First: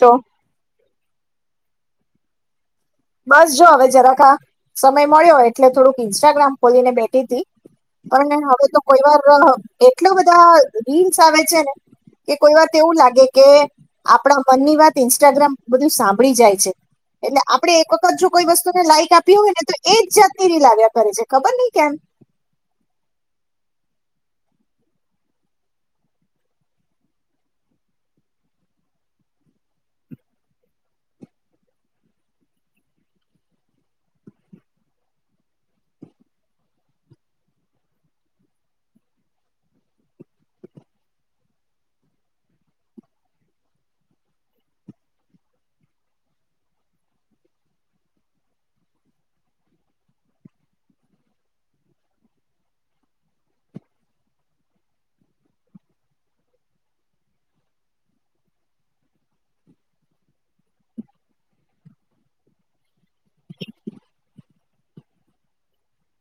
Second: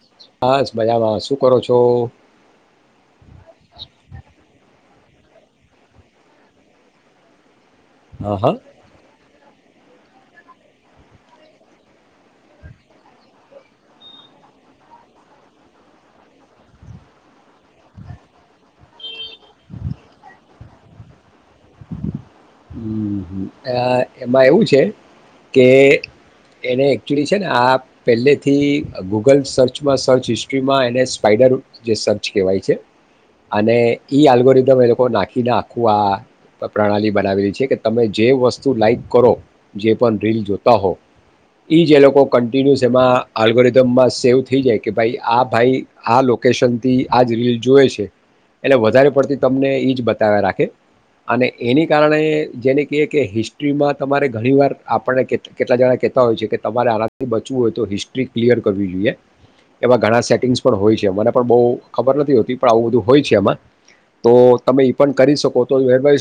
છો બસ બજામાં શું કરો છો તો બસ જો હવે જરાક આ સમય મળ્યો એટલે થોડુંક ઇન્સ્ટાગ્રામ ખોલીને બેઠી હતી હા અને હા હવે તો કોઈ વાર એટલો બધા રીલ્સ આવે છે ને કે કોઈ વાત એવું લાગે કે આપણા મનની વાત ઇન્સ્ટાગ્રામ બધું સાંભળી જાય છે એટલે આપણે એક વખત જો કોઈ વસ્તુને લાઈક આપી આપી હોને તો એ જ જાતની રીલ આવે વ્યા કરે છે ખબર ની હમ આ એમાં એવું છે કે એને એકચુલી છે ને આ પહેલેથી ગૂગલ સર્ચમાં સર્ચ હિસ્ટ્રીમાં એને સ્પાઈડર જે સર્ચ કહેવાય છે અને ઈ આલ્ગોરિધમ એ લોકો નાખીને આખું આ પ્રણાલી બનાવેલી છે કે તમે જે વસ્તુ લાાઈક કરો જે પણ રીલ જોતા હોવ એ જ એ લોકો કન્ટિન્યુસ એમાં આલ્ગોરિધમમાં સેવ થઈ જાય કે ભાઈ આ ભાઈ આ લોકેશનથી આ જ રીલ જોએ છે એટલે વધારે પડતી તમને એ જ બતાવ્યા રાખે અને એની કારણે જેને કહીએ કે હિસ્ટ્રીમાં તમારે ઘણીવાર આપણને કેટલા જણા કહેતા હોય છે કે તમારે આનાથી બચવું હોય તો હિસ્ટ્રી ક્લિયર કરવી જોઈએ એવા ઘણા સેટિંગ્સ પણ હોય છે મને પણ બો ખબર નથી હોતી પણ આવું બધું હોય છે એમાં તો તમે એ પણ કરી શકો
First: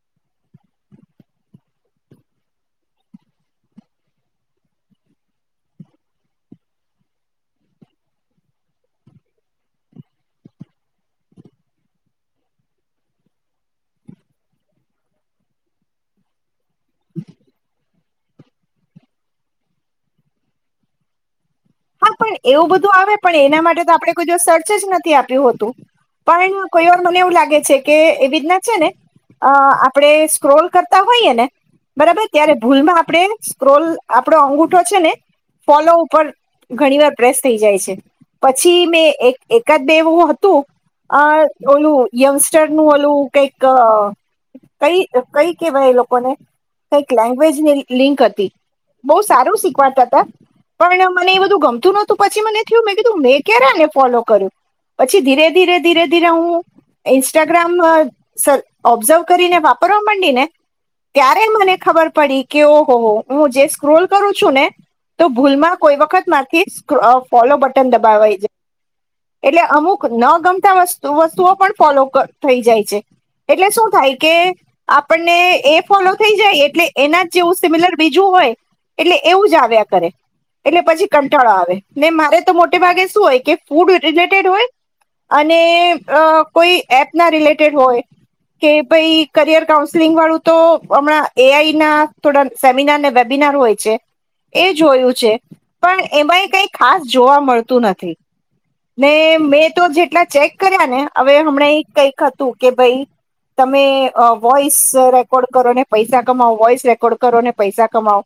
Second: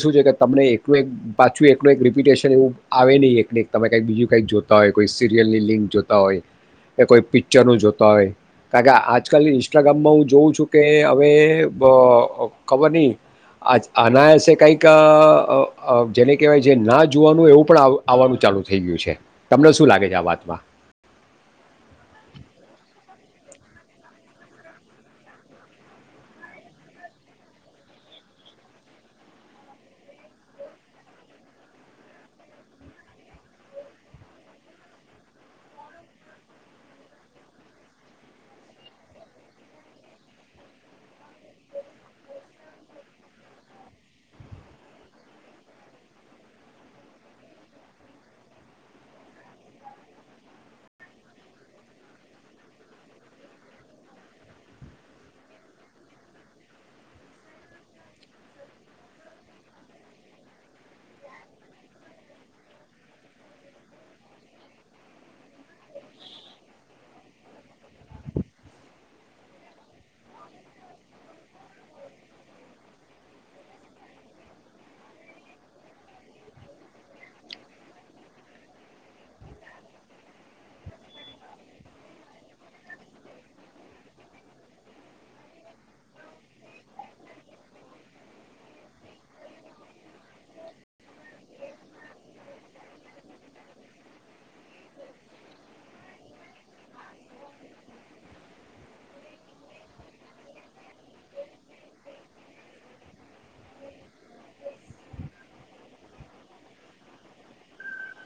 તમને એક એક પાછું એકનું એક રિપિટેશન એવું આવે નહીં એક તમે કંઈક બીજું કંઈક જોતા હોય કોઈ સિરિયલની લિંક જોતા હોય કે કોઈ પિક્ચરનું જોતા હોય કારણ કે આજકાલ ઇન્સ્ટાગ્રામમાં હું જોઉં છું કે હવે વ અ ખબર નહીં અનાયસે કંઈક ક અ અ જેને કહેવાય ના જોવાનું એવું પણ આવ આવવાનું ચાલુ થઈ ગયું છે તમને શું લાગે છે આ વાતમાં હા પણ એવું બધું આવે પણ એના માટે તો આપણે કોઈ દિવ સર્ચ જ નથી આપ્યું હોતું પણ કોઈ વાર મને એવું લાગે છે કે એવી રીતના છે ને અ આપણે સ્ક્રોલ કરતા હોઈએ ને બરાબર ત્યારે ભૂલમાં આપણે સ્ક્રોલ આપણો અંગુઠો છે ને ફોલો ઉપર ઘણી વાર પ્રેસ થઈ જાય છે પછી મેં એક એકાદ બેવું હતું અ ઓલું યંગસ્ટર નું ઓલું કઈક કઈ કઈ કેહેવાય એ લોકોને કઈક લેંગ્વેજની લિંક હતી બો સારું શીખવાતા હતા પણ મને એ [unintelligible] પછી મને થયું મે કીધું મેં કેને ફોલો કર્યું પછી ધીરે ધીરે ધીરે ધીરે હું ઇન્સ્ટાગ્રામ સ ઓબ્ઝર્વ કરીને વાપરવા માંડી ને ત્યારે મને ખબર પડી કે ઓહો હો હું જે સ્ક્રોલ કરું છું ને તો ભૂલમાં કોઈ વખત મારથી સ્કોર ફોલો બટન દબય જાય એટલે અમુક ન ગમતા વસ્તુ વસ્તુઓ પણ ફોલો થઈ જાય છે એટલે શું થાય કે આપણને એ ફોલો થઈ જાય એટલે એના જ જેવું સિમિલર બીજું હોય એટલે એવું જ આવ્યા કરે એટલે પછી કંટાળો આવે ને મારે તો મોટે ભાગે શું હોય કે ફૂડ રિલેટેડ હોય અને અ કોઈ એપ ના રિલેટેડ હોય કે ભાઈ કરિયર કાઉન્સેલિંગ વાળું તો હમણાં એઆઈ ના થોડા સેમિનાર વેબિનાર હોય છે એ જોયું છે પણ એમાં એ કઈ ખાસ જોવા મળતું નથી ને મેં તો જેટલા ચેક કર્યા ને હવે હમણાં એ કંઈક હતું કે ભાઈ તમે અ વોઇસ રેકોર્ડ કરો ને પૈસા કમાવો વોઈસ રેકોર્ડ કરો ને પૈસા કમાવો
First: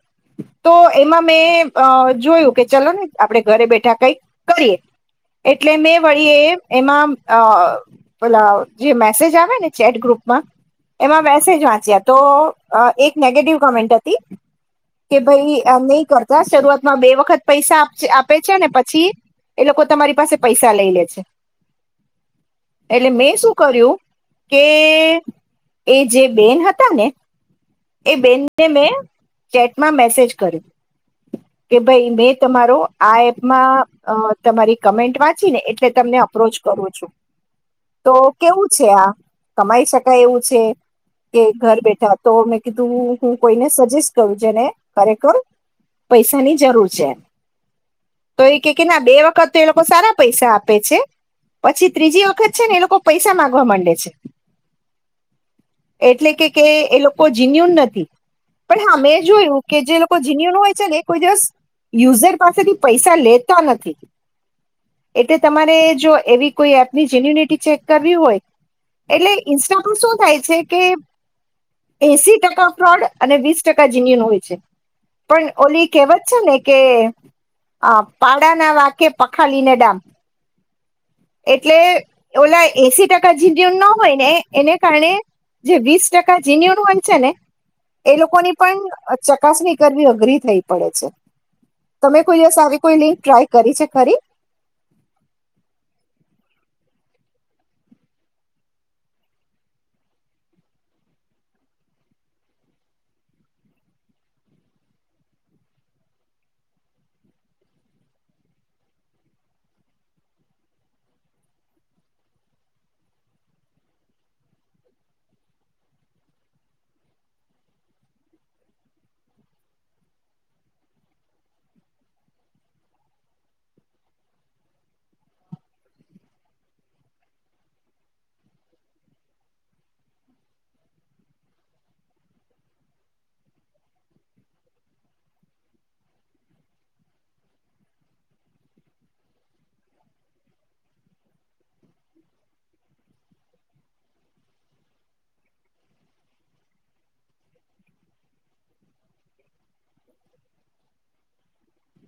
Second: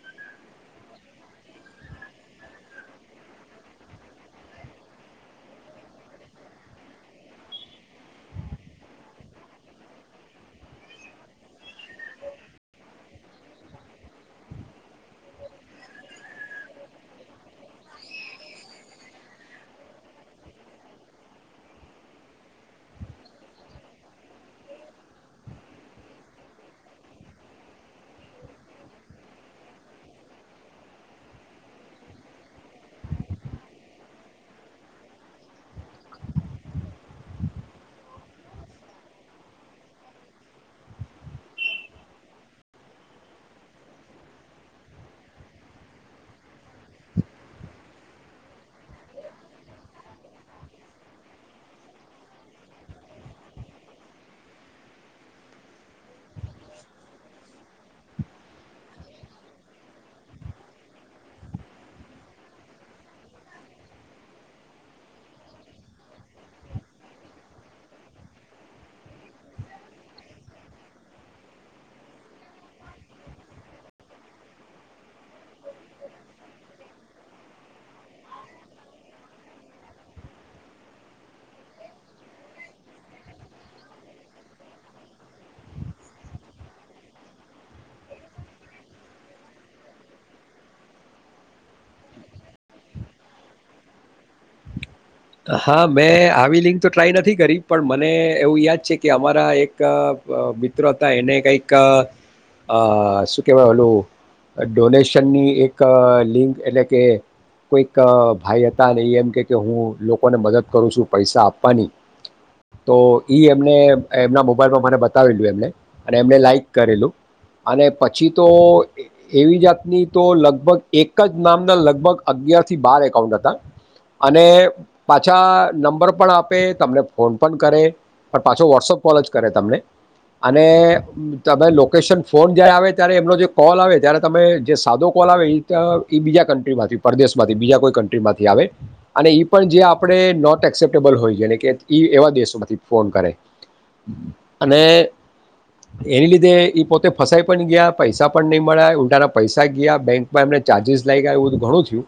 તો એમાં મેં અ જોયું કે ચલો ને આપણે ઘરે બેઠા કઈ કરીએ એટલે મેં વળીએ એમાં અ પેલા જે મેસેજ આવે ને ચેટ ગ્રુપમાં એમાં મેસેજ વાંચ્યા તો એક અ નેગેટિવ કોમેન્ટ હતી કે ભાઈ નહી કરતા શરૂઆતમાં બે વખત પૈસા આપે છે ને પછી એ લોકો તમારી પાસે પૈસા લઈ લે છે એટલે મેં શું કર્યું કે એ જે બેન હતા ને એ બેનને મેં ચેટમાં મેસેજ કર્યું કે ભાઈ મે તમારો આ એપમાં અ તમારી કમેન્ટ વાંચી ને એટલે તમને અપ્રોચ કરું છું તો કેવું છે આ કમાઈ શકાય એવું છે કે ઘર બેઠા તો મેં કીધું હું કોઈને સજેસ્ટ કરું જેને ખરેખર પૈસાની જરૂર છે તો એ કે કેય ના બે વખત તો એ લોકો સારા પૈસા આપે છે પછી ત્રીજી વખત છે ને એ લોકો પૈસા માંગવા માંડે છે એટલે કે કે એ લોકો જીન્યુન નથી પણ હા મેં જોયું કે જે લોકો જીન્યુન હોય છે ને એ કોઈ દિવસ યુઝર પાસેથી પૈસા લેતા નથી એટલે તમારે જો એવી કોઈ એપની જેન્યુનિટી ચેક કરવી હોય એટલે ઇન્સ્ટા પર શું થાય છે કે એસી ટકા ફ્રોડ અને વીસ ટકા જન્યુન હોય છે પણ ઓલી કહેવત છે ને કે પાડાના વાકે પખાલીને ડામ એટલે ઓલા એસી ટકા જીન્યુ ના હોય ને એને કારણે જે વીસ ટકા જીન્યુન વન છે ને એ લોકોની પણ ચકાસણી કરવી અઘરી થઈ પડે છે તમે કોઈ દિવસ આવી કોઈ લિંક ટ્રાય કરી છે ખરી. હા મેં આવી લિંક તો ટ્રાય નથી કરી પણ મને એવું યાદ છે કે અમારા એક અ મિત્ર હતા એને કંઈક અ શું કેહેવાય ઓલું ડોનેશનની એક લિંક એટલે કે કોઈક ભાઈ હતા અને એમ કે કે હું લોકોને મદદ કરું છું પૈસા આપવાની તો ઈ એમને એમના મોબાઈલમાં મને બતાવેલું એમને અને એમને લાાઈક કરેલું અને પછી તો એવી જાતની તો લગભગ એક જ નામના લગભગ અગિયારથી બાર એકાઉન્ટ હતા અને પાછા નંબર પણ આપે તમને ફોન પણ કરે પણ પાછો વોટ્સઅપ કોલ જ કરે તમને અને તમે લોકેશન ફોન જ્યારે આવે ત્યારે એમનો જે કોલ આવે ત્યારે તમે જે સાદો કોલ આવે ઈતો એ બીજા કન્ટ્રીમાંથી પરદેશમાંથી બીજા કોઈ કન્ટ્રીમાંથી આવે અને ઈ પણ જે આપણે નોટ એક્સેપ્ટેબલ હોઈ જેરેકે ઈ એવા દેશોમાંથી ફોન કરે અને એની લીધે એઈ પોતે ફસાઈ પણ ગયા પૈસા પણ નહીં મળ્યા ઉઊલટાના પૈસા ગયા બેંકમાં એમને ચાર્જિસ લાગ ગયા એવું ઘણું થયું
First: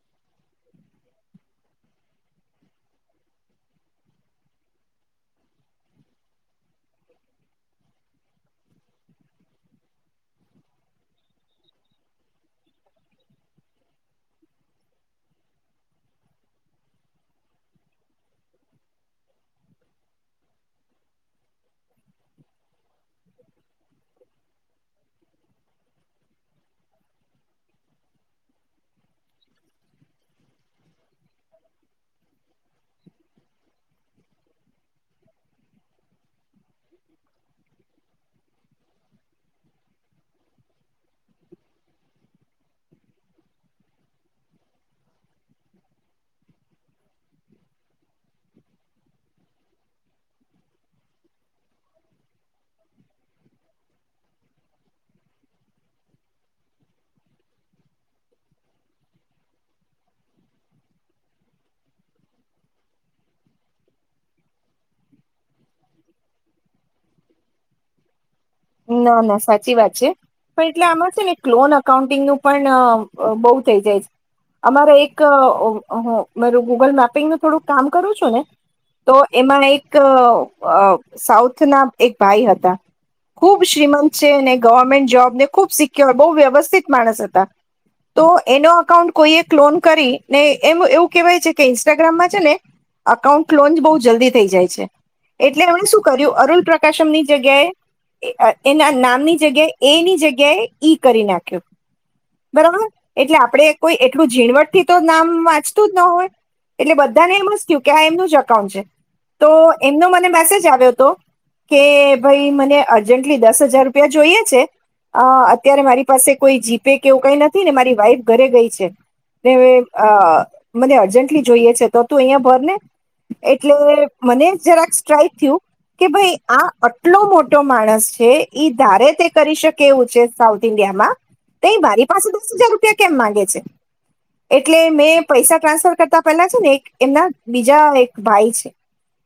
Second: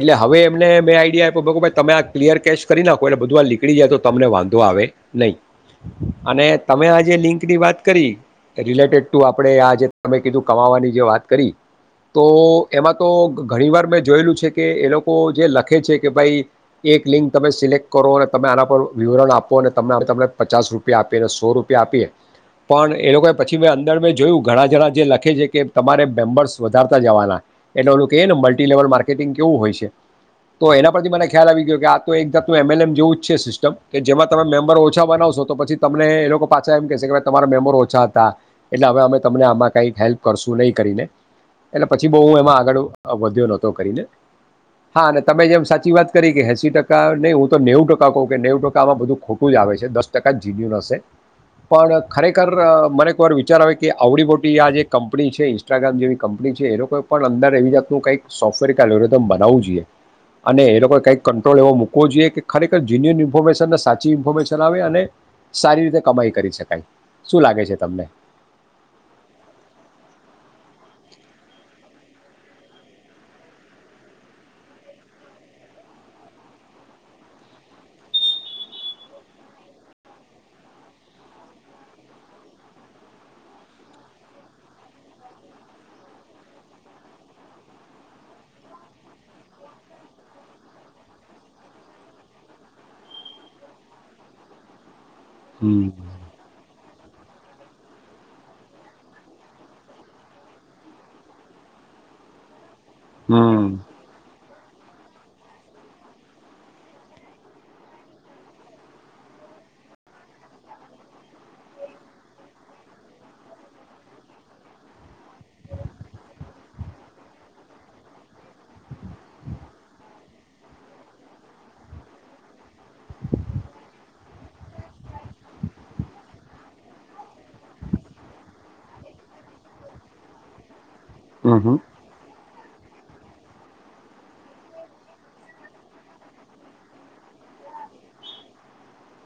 એટલે હવે એમને મેં આઈડિયા આપ્યો બકુ બાઈ. તમે આ ક્લિયર કેશ કરી નાખો એટલે બધું વા નીકળી જાય તો તમને વાંધો આવે નહીં અને તમે આ જે લિંક ની વાત કરી રિલેટેડ ટુ આપણે આ જે ત કીધું કમાવાની જે વાત કરી તો એમાં તો ઘણી વાર મેં જોયેલું છે કે એ લોકો જે લખે છે કે ભાઈ એક લિંક તમે સિલેક્ટ કરો અને તમે આના પર વિવરણ આપો અને ત તમને પચાસ રૂપિયા આપીએ અને સો રૂપિયા આપીએ પણ એ લોકો પછી મે અંદર મે જોયું ઘણા જણા જે લખે છે કે તમારે મેમ્બર્સ વધારતા જવાના એટલે ઓલુ કને મલ્ટીલેેવલ માર્કેટિંગ કેવું હોય છે તો એના પરથી મને ખ્યાલ આવી ગયો કે આ તો એક જાાતનું એમેલેમ જેવું જ છે સિસ્ટમ કે જેમાં તમે મેમ્બર ઓછા બનાવશો તો પછી તમને એ લોકો પાછા એમ કહેશે કે ભાઈ તમારા મેમ્બર ઓછા હતા એટલે હવે અમે તમને આમાં કંઈક હેલ્પ કરશું નહીં કરીને એટલે પછી બહુું એમાં આગળ વધ્યો નહોતો કરીને હા અને તમે જેમ સાચી વાત કરી કે એંસી ટકા નહીં હું તો નેવું ટકા કહું કે નેવું ટકા આમાં બધું ખોટું જ આવે છે દસ ટકા જીનયુ ન હશે પણ ખરેખર મને એકવાર વિચાર આવે કે આવડી મોટી આ જે કંપની છે ઇન્સ્ટાગ્રામ જેવી કંપની છે એ લોકોએ પણ અંદર એવી જાતનું કંઈક સોફ્ટવેર કે એલરિધમ બનાવવું જોઈએ અને એ લોકોએ કઈક કંટ્રોલ એવો મુકવો જોઈએ કે ખરેખર જીન્યુન ઇન્ફોર્મેશન ને સાચી ઇન્ફોર્મેશન આવે અને સારી રીતે કમાઈ કરી શકાય શું લાગે છે તમને. ના ના સાચી વાત છે પણ એટલે આમાં છે ને એક લોન અકાઉન્ટિંગનું પણ બહુ થઇ જાય છે અમારે એક હ મારું ગુગલ મેપિંગનું થોડુંક કામ કરું છું ને તો એમાં એક સાઉથ ના એક ભાઈ હતા. ખૂબ શ્રીમંત છે ને ગવર્મેન્ટ જોબ ને ખૂબ સિક્યોર બહુ વ્યવસ્થિત માણસ હતા તો એનો અકાઉન્ટ કોઈએ ક્લોન કરી ને એમ એવું કહેવાય છે કે ઇન્સ્ટાગ્રામમાં છે ને અકાઉન્ટ ક્લોનજ બહુ જલ્દી થઈ જાય છે. એટલે હમ એમણે શું કર્યું અરુલ પ્ર પ્રશમની જગ્યાએ એના નામની જગ્યાએ એની જગ્યાએ ઈ કરી નાખ્યો બરાબર. એટલે આપડે હમ કોઈ એટલું ઝીણવટ થી તો નામ વાંચતું જ ન હોય એટલે બધાને એ મસ્તું કે આ એમનું જ અકાઉન્ટ છે તો એમનો મને મેસેજ આવ્યો હતો કે ભાઈ મને અર્જન્ટલી દસ હજાર રૂપિયા જોઈએ છે અ અત્યારે મારી પાસે કોઈ જીપે કેવું કઈ નથી ને મારી વાઈફ ઘરે ગઈ છે તે આ મને અર્જન્ટલી જોઈએ છે તો તું અહીંયા ભર ને એટલે મને જરાક સ્ટ્રાઈક થયું કે ભાઈ અટલો મોટ માણશ છે એ ધારે તે કરી શકે એવું છે સાઉથ ઇન્ડિયામાં હમ તે હમ મારી પાસે દસ હજાર રૂપિયા કેમ માંગે છે એટલે મેં પૈસા ટ્રાન્સફર કરતા પેલા છે ને એક એમના બીજા એક ભાઈ છે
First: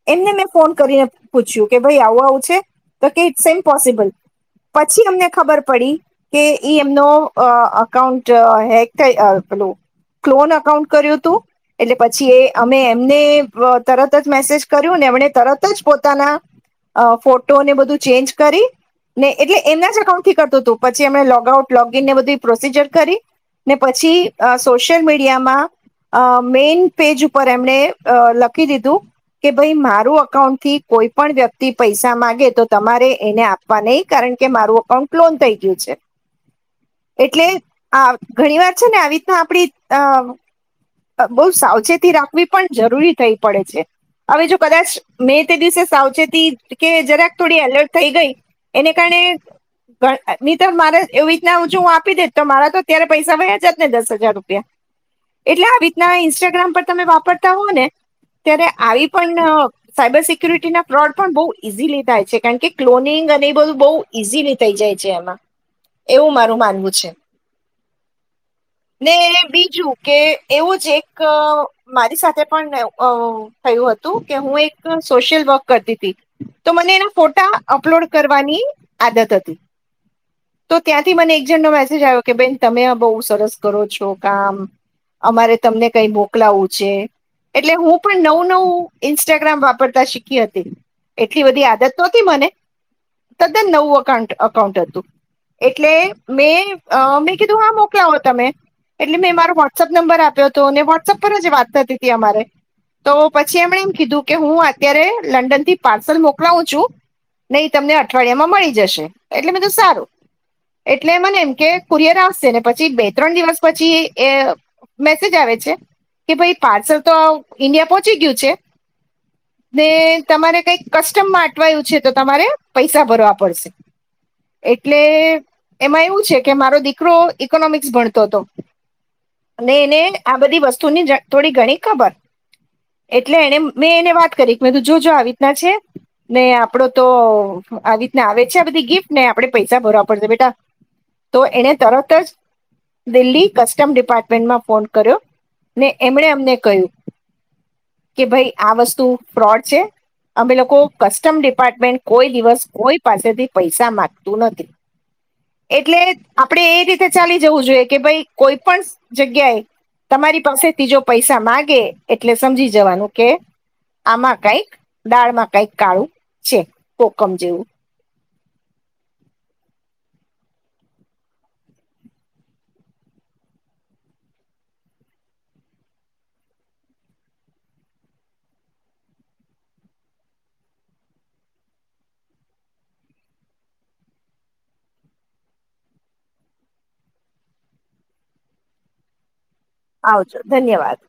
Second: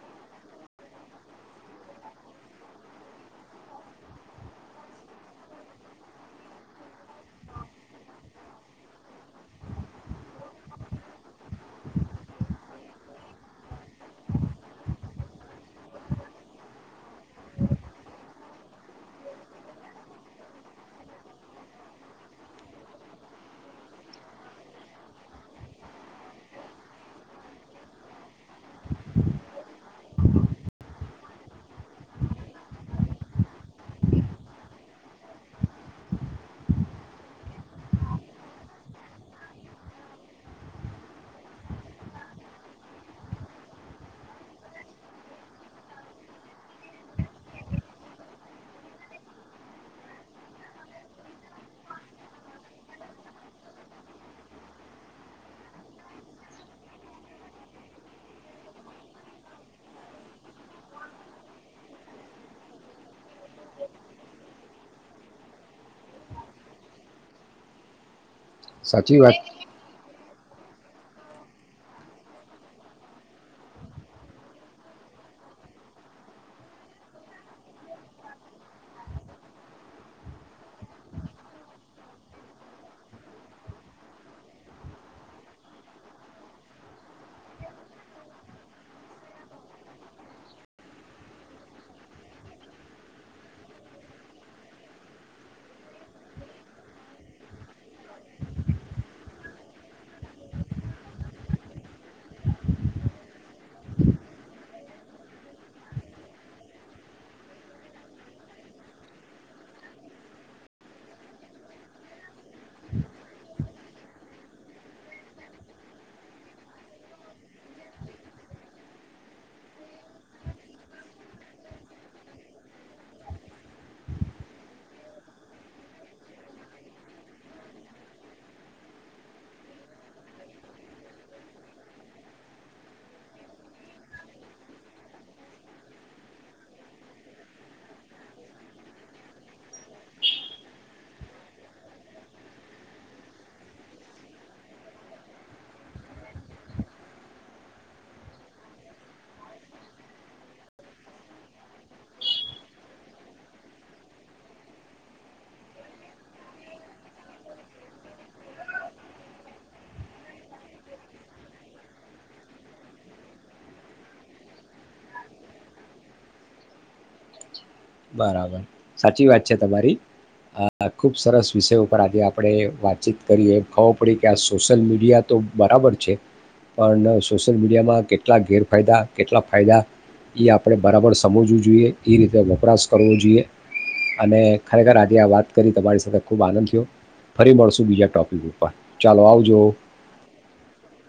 એમને મે ફોન કરીને પૂછ્યું કે ભાઈ આવું આવું છે. તો કે ઈટ્સ એઇમ્પોસિબલ પછી અમને ખબર પડી કે ઈ એમનો અ અકાઉન્ટ હેક થ પેલું ક્લોન અકાઉન્ટ કર્યું હતું એટલે પછી એ અમે એમને તરત જ મેસેજ કર્યું ને એમણે તરત જ પોતાના ફોટોને બધું ચેન્જ કરી એટલે એમના જ અઉન્ટથી કરતું હતું પછી એમ લોગ આઉટ લોગ નને બધું પ્રોસીજર કરી ને પછી સોશિયલ મીડિયામાં મેન પેજ ઉપર એમણેઅ લખી દીધું કે ભાઈ મારું અકાઉન્ટથી કોઈ પણ વ્યક્તિ પૈસા માંગે તો તમારે એને આપવા નહી કારણ કે મારું અકાઉન્ટ ક્લોન થઈ ગયું છે એટલે આ ઘણી વાર છે ને આવી રીતના આપડી બઉ સાવચેતી રાખવી પણ જરૂરી થઈ પડે છે હવે જો કદાચ મેં તે દિવસે સાવચેતી કે જરાક થોડી એલર્ટ થઈ ગઈ એને કારણે મ તો મારે એવી રીતના હ જો હું આપી દેશ તો મારા તો અત્યારે પૈસા વ્યા જત ને દસ હજાર રૂપિયા એટલે આવી રીતના ઇન્સ્ટાગ્રામ પર તમે વાપરતા હોવ ને ત્યારે આવી પણ સાયબર સિક્યુરિટીના ફ્રોડ પણ બહુ ઈજીલી થાય. છે કારણ કે ક્લોનિંગ અને એ બધું બહુ ઈઝીલી થઈ જાય છે એમાં એવું માર માનવું છે. ને સાચી વાત બીજું કે એવું જ એક મારી સાથે પણ અ થયું હતું કે હું એક સોશિયલ વર્ક કરતી હતી તો મને એનો ફોટા અપલોડ કરવાની આદત હતી તો ત્યાંથી મને એક જણનો મેસેજ આવ્યો કે બેન તમે બહુ સરસ કરો છો કામ અમારે તમને કઈ મોકલાવું છે એટલે હું પણ નવું નવું ઇન્સ્ટાગ્રામ વાપરતા શીખી હતી એટલી બધી આદત તો મને તદ્દન નવું અઉ અકાઉન્ટ હતું એટલે મેં અ મેં કીધું હા મોકલાઓ તમે એટલે મેં મારો વોટ્સઅપ નંબર આપ્યો હતો અને વોટ્સઅપ પર જ વાત થતી હતી અમારે તો પછી એમણે એમ કીધું કે હું અત્યારે લંડન થી પાર્સલ મોકલાવું છું. નહી તમને અઠવાડિયામાં મળી જશે એટલે બધું સારું એટલે મને એમ કે કુરિયર આવ ને પછી બે ત્રણ દિવસ પછી એ મેસેજ આવે છે કે ભાઈ પાર્સલ તો ઈન્ડિયા પહોંચી ગયું છે ને તમારે કઈક કસ્ટમ માટે અવાયું છે તો તમારે પૈસા ભરવા પડશે એટલે એમાં એવું છે કે મારો દીકરો ઈકોનોમિક્સ ભણતો હતો અને એને આ બધી વસ્તુની થોડી ઘણી ખબર એટલે એને મેં એને વાત કરી મે તું જો જો આવી રીતના છે. ને આપડો તો આવીતના આવે છે આ બધી ગિફ્ટ ને આપણે પૈસા ભરવા પડશે બેટા તો એને તરત જ દિલ્હી કસ્ટમ ડિપાર્ટમેન્ટમાં ફોન કર્યો ને એમણે અમને કહ્યું કે ભાઈ આ વસ્તુ ફ્રોડ છે અમે લોકો કસ્ટમ ડિપાર્ટમેન્ટ કોઈ દિવસ કોઈ પાસેથી પૈસા મામાંગતું નથી એટલે આપણેે એ રીતે ચાલી જવું જોઈએ કે ભાઈ કોઈ પણ જગ્યાએ તમારી પાસે ત્રીજો પૈસા માગે એટલે સમજી જવાનું કે આમાં કઈક દાળમા કઈ કાળું છે. જેવું બરાબર સાચી વાત છે તમારી આ ખુબ સરસ વિષયો ઉપ આજે આપણે વાતચીત કરી એમ ખબર પડી કે આ સોશિયલ મીડિયા તો બરાબર છે પણ સોશિયલ મીડિયામાં કેટલા ગેરફાયદા કેટલા ફાયદા એ આપણે બરાબર સમજવું જોઈએ. એ રીતે વપરાશ કરવો જોઈએ અને ખરેખર આજે આ વાત કરી તમારી સાથે ખૂબ આનંદ થયો ફરી મળશું બીજા ટૉપિક ઉપર ચાલો આવજો. આવજો ધન્યવાદ.